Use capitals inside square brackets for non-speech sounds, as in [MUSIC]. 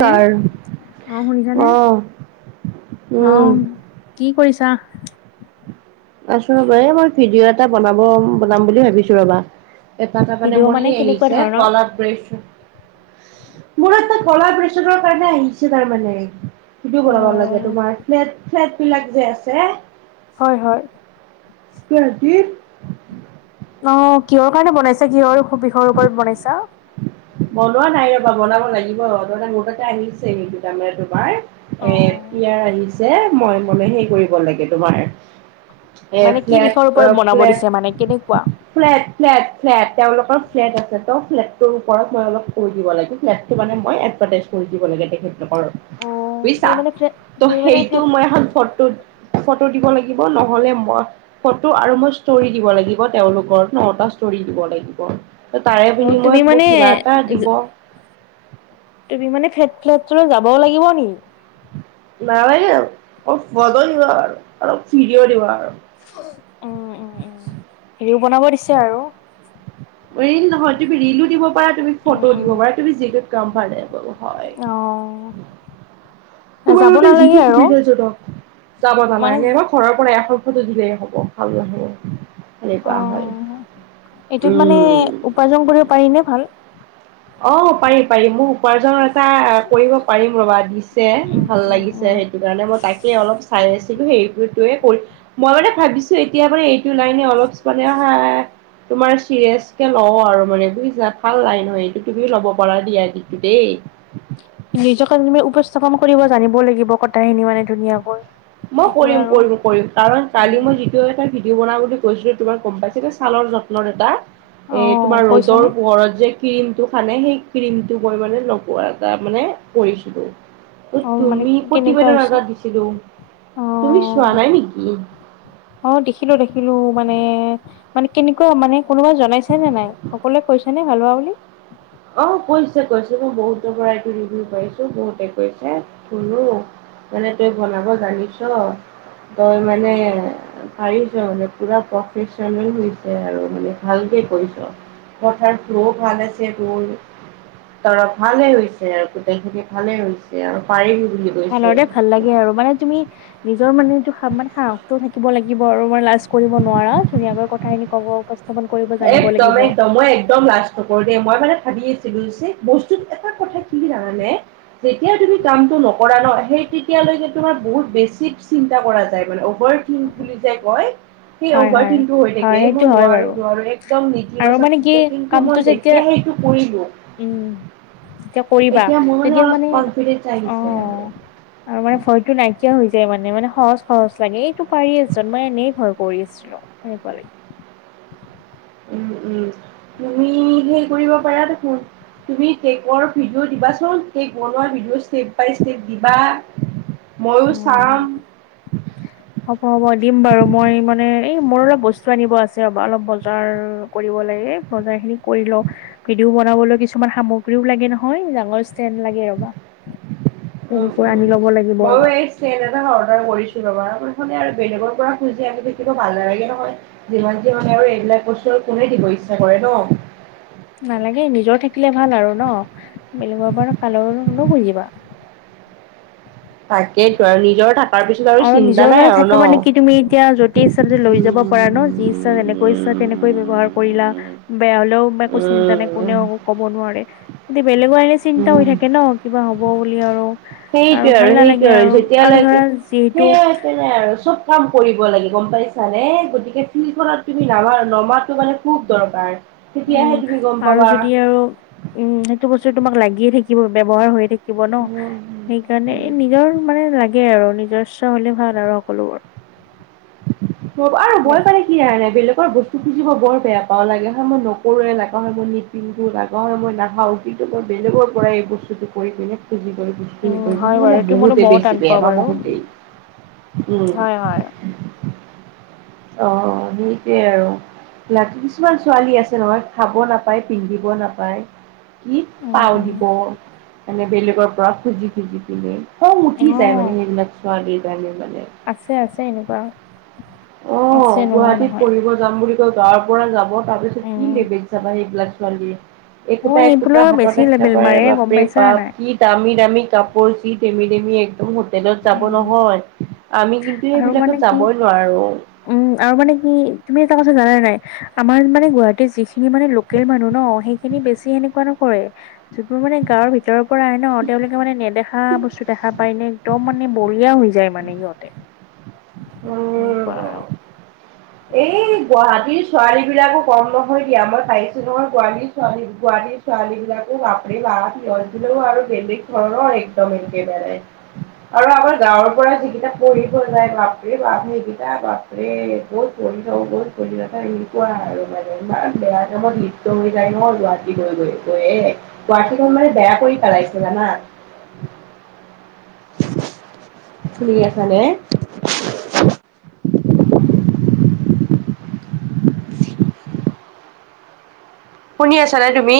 তাৰ অ শুনি ছানে? অ উম অঁ। কি কৰিছা? আছো ৰবা, এই মই ভিডিঅ' এটা বনাব বনাম বুলি ভাবিছো ৰবা। এটা তাৰ মানে ভিডিঅ' মোৰ সেই কেনেকুৱা আহিছে ধৰণৰ? কলাব ব্ৰেছন। মোৰ এটা কলা প্ৰেছৰৰ কাৰণে আহিছে তাৰমানে। সিটো অ বনাব লাগে তোমাৰ, ফ্লেট ফ্লেট বিলাক যে আছে? হয়, হয়। কি আছিল। অ অ অ, কিহৰ কাৰণে বনাইছে কিহৰ ওপ বিষয়ৰ ওপৰত বনাইছা। বনোৱা নাই ৰ'বা বনাব লাগিব দুয়োটাই মোৰ তাতে আহিছে সেই দুটা মানে তোমাৰ। এ ইয়াৰ আহিছে মই মনে হেৰি কৰিব লাগে তোমাৰ। এ মানে কি ফ্লেট বিষয়ৰ ওপৰত অ বনাব ফ্লেট দিছে মানে কেনেকুৱা? ঢিঢি ঢুঢু। ফ্লেট, ফ্লেট, ফ্লেট তেওঁলোকৰ ফ্লেট আছে ত ফ্লেটটো। পঢ়াত মই অলপ কৰি দিব লাগে যাতকে মানে মই এডভাৰটাইজ কৰি দিব লাগে তেখেতলোকৰ। তুমি বুজিছা মানে ফ্লে ত' তুমি মানে ফ্লে সেইটো মই এখন ফটো ফটো দিব লাগিব নহলে মই ফটো আৰু মই ষ্টৰি দিব লাগিব তেওঁলোকৰ নটা ষ্টৰি দিব লাগিব। ত তাৰে অ তুমি বিনিময়ত মোক মানে কিবা এটা দিব। তুমি মানে ফেট ফ্লেট চলৈ যাব লাগিব নি। নাই বাৰু নিউ অলপ সদো দিব আৰু অলপ ফিৰিও দিবা আৰু উফহ্ উম, উম, উম, হেৰিও বনাব দিছে আৰু ৰিল নহয়, তুমি ৰিলো দিব পাৰা তুমি উম ফটো উম দিব পাৰা তুমি যিটোত কমফৰটেৱল হয়। অ তোমাৰ যাব বাবে নালাগে যিটো আৰু। সুবিধাজনক যাব মানে নালাগে ন। ঘৰৰ পৰা এশ ফটো দিলেই হ'ব ভাল নহ'ব। সেনেকুৱা হয়, অ এইটোত হি হি হি হি মানে উম উ উ উ। উপাৰ্জন কৰিব পাৰিনে ভাল। অ পাৰিম পাৰিম মোক উপাৰ্জননৰ এটা কৰিব পাৰিম ৰবা দিছে উম, ভাল উম, লাগিছে সেইটো। উম। সেইটো কাৰণে মই তাকে অলপ চাই আছিলো সেইটোৰটোৱে কৰি মই মানে ভাবিছো এতিয়া মানে এই এইটো ওলাই নছ অলপ সনে হা হা হা। তোমাৰ চিৰিয়াচ কে লও আৰু মানে বুজিছা ভাল নাই নহ এইটো। তুমিও ল'ব পৰা ডি আই ডিটো দেই। নিজকে তুমি উপস্থাপন কৰিব জানিব লাগিব কথাখিনি মানে ধুনীয়াকৈ। মই সেইটো কৰিম আৰু। কৰিম কৰিম কাৰণ কালি উম। মই যিটোৱ তাৰ ভিডিঅ' বনাও বুলি কৈছিলো তোমাৰ গম পাইছে যে ছালৰ যত্নৰ এটা। এ অ', তোমাৰ কৈছানে? ৰ'দৰ পোহৰত যে। ক্ৰীমটো সানে সেই ক্ৰীমটো মই মানে নপোৱা এটা মানে কৰিছিলো। ত তুমি প্ৰতিবেদনৰ আগত দিছিলো। অ'হ। তুমি চোৱা নাই নেকি? অ দেখিলো দেখিলো মানে মানে কেনেকুৱা মানে কোনোবা জান জনাইছে নে নাই? সকলোৱে কৈছে নে ভাল হোৱা বুলি? অ কৈছে কৈছে, মই বহুতৰ পৰা এইটো ৰিভিউ পাইছো বহুতে কৈছে শুনো। মানে তই বনাব জানিছ, তই মানে অ পাৰিছ মানে পুৰা প্ৰফেচনেল হৈছে আৰু মানে ভালকে কৰিছ। ৱাটাৰ ফ্ল'ও ভাল আছে। দৌৰ, তৰা ভালে হৈছে আৰু গোটেইখিনি ভালে হৈছে আৰু পাৰি ভালৰে ভাল লাগে আৰু মানে তুমি ইহ্ ইহ্। নিজৰ মানে এইটো সা মানে সাহসটো থাকিব লাগিব আৰু ইমান লাজ কৰিব নোৱাৰা ধুনীয়াকৈ কথাখিনি কব, ক একদম একদম মই একদম লাষ্ট। তয় কৰ দে মই মানে ভাবি আছিলো যে বস্তুত এটা কথা কি জানানে? যেতিয়াই তুমি কামটো ন কৰা ন, সেই তেতিয়ালৈকে তোমাৰ বহুত বেছি চিন্তা কৰা যায় মানে অভাৰ থিংক বুলি যে কয়, সেই হয়, অভাৰ হয়, থিংটো হৈ হয়, থাকে, এ সেইটো মই হয় নোৱাৰো বাৰু। ৰো আৰু একদম আৰু নেতিবাচক মানে কি চেকিংটো কামটো মই যেতিয়া সেইটো কৰিলো। উম উ উ, যেতিয়া কৰিবা এতিয়া মোৰ আহ্ তেতিয়া অলপ মানে কনফিডেন্স অ অ আহিছে অ আৰু অ আৰু মানে ভয়টো নাইকিয়া হৈ যায় মানে মানে সহজ খৰচ লাগে, এইটো পাৰি আছ মই এনেই ভয় কৰি আছিলো। সেনেকুৱা লাগে উম উম, তুমি সেই কৰিব পাৰা দেখোন তুমি কেকৰ ভিডিঅ' দিবাচোন? কেক বনোৱা ভিডিঅ ষ্টেপ বাই ষ্টেপ দিবা? ময়ো উম চাম। হ'ব হ'ব দিম বাৰু, মই মানে এই মোৰ অলপ বস্তু আনিব আছে ৰ'বা অলপ বজাৰ কৰিব লাগে। বজাৰখিনি কৰি লও, ভিডিঅ' বনাবলৈ কিছুমান সামগ্ৰীও লাগে নহয়, ডাঙৰ ষ্টেন লা গে ৰবা, তেনেকোৱা আনি লব লাগিব ৰবা ষ্টেন এটা অৰ্ডাৰ কৰিছো ৰবা নহ'লে আৰু বেলেগৰ পৰা খুজি আনি থাকিব ভাল নালাগে নহয়। যিমান যি মানে আৰু এইবিলাক বস্তু আৰু কোনে দিব ইচ্ছা কৰে ন? নালাগে নিজৰ থাকিলে ভাল আৰু ন? বেলেগৰ পৰা কালনো খুজিবা। তাকেইটো আৰু নিজৰ থাকাৰ পিছত আৰু চিন্তা নিজৰ নাই মানে আৰু ন। থাকা মানে কি তুমি এতিয়া য'তেই ইচ্ছা লৈ যাব উম পাৰা ন, যি ইচ্ছা যেনেকৈ ইচ্ছা তেনেকৈ ব্যৱহাৰ কৰিলা। বেয়া হলেও একো চিন্তা নাই, কোনেও কব নোৱাৰে কিন্তু বেলেগৰ এনে চিন্তা উম হৈ থাকে ন? কিবা হ'ব বুলি আৰু। সেইটোৱে ভাল আৰু সেইটো নালাগে আৰু যেতিয়া লাগে, ধৰা যিহেতু সেইয়াতে তে আৰু চব কাম কৰিব লাগে গম পাইছানে গতিকে ফিল্ডখনত তুমি নামা নমাটো মানে খুব দৰকাৰ। তেতিয়াহে উম তুমি গম আৰু পাবা যদি আৰু উম সেইটো বস্তু তোমাক লাগিয়ে থাকিব ব্যৱহাৰ হৈয়ে থাকি থাকিব ন, উম সেইকাৰণে নিজৰ মানে লাগে আৰু নিজস্ব হলে ভাল আৰু সকলোবোৰ। আৰু বৈ পালি কি আৰে বেলেগৰ বস্তু খুজিব বৰ বেয়া পাওঁ, লাগিলে মই মোৰ নকৰোঁৱে নকা হয় মই নি পিন্ধো লাগা হয় মই নাখাও কিন্তু মই বেলেগৰ পৰাই এই বস্তুটো কৰি পিনে খুজি কৰি উম হয় পিনে। বাৰু [UNINTELLIGIBLE] এইটো মইতো বহুতে মইও টান বেছি বেয়া পাওঁ বাৰ বাৰু বহুতেই হয় উম। হয়। [INAUDIBLE] অহ সেইটোৱে আৰু। লাইক কিছুমান ছোৱালী আছে নহয় খাব নাপায় পিন্ধিব নাপায়। কি উম তাৱ উম দিব মানে বেলেগৰ পৰা খুজি খুজি পিনে খ‍ং এও উঠি‌ যায় সেইবিলাক ছোৱালী কাৰণে মানে আছে আছে এনেকুৱা। অ আছে নোহোৱা গুৱাহাটীত নহয় পঢ়িব যাম বুলি কয় গাঁৱৰ পৰা যাব তাৰপিছত কি উম। লেবেজ চাবা সেইবিলাক ছোৱালী, একোটা অ', একোটাৰ সেইবোৰৰ হাততে বেছি লেবেল একেবাৰে মাৰে গম বাপৰে পাইছা নে বাপ নাই? কি দামি দামি কাপোৰ চি ধেমি ধেমি একদম হোট টেলত যাব উম, নহয়, আমি কিন্তু আৰু এইবিলাকত মানে কি যাবই নোৱাৰো। উম আৰু মানে কি তুমি এটা কথা জানা নাই? আমাৰ মানে গুৱাহাটীৰ যি খিনি মানে লোকেল মানুহ ন সেইখিনি বেছি সেনেকুৱা নকৰে। যোনবোৰ মানে গাঁৱৰ ভিতৰৰ পৰা আহে ন তেওঁলোকে মানে নেদেখা বস্তু দেখা পায় নে একদম মানে বলিয়া হৈ যায় মানে ইহঁতে। উম কোৱা আৰু এই গুৱাহাটীৰ ছোৱালী বিলাকো কম নহয় দিয়া মই পাইছো নহয় গুৱালি ছোৱালী গুৱাহাটীৰ ছোৱালী বিলাকো বাপৰে বাপ মই কিন্তু আৰু বেলেগ ঘৰৰ একদম একেবাৰে। আৰু আমাৰ গাঁৱৰ পৰা যিকেইটা পঢ়িব যায় বাপৰে বাপ সেইকেইটা বাপৰে বহুত পঢ়ি থাকো বহুত পঢ়ি এনেকুৱা আৰু মানে ইমান বেয়া টাইমত লিপ্ত হৈ যায় ন গুৱাহা টী গৈ গৈ গৈ এ গুৱাহাটীখন মানে বেয়া কৰি পেলাইছে জানা? শুনি আছা নে? শুনি আছা নে তুমি?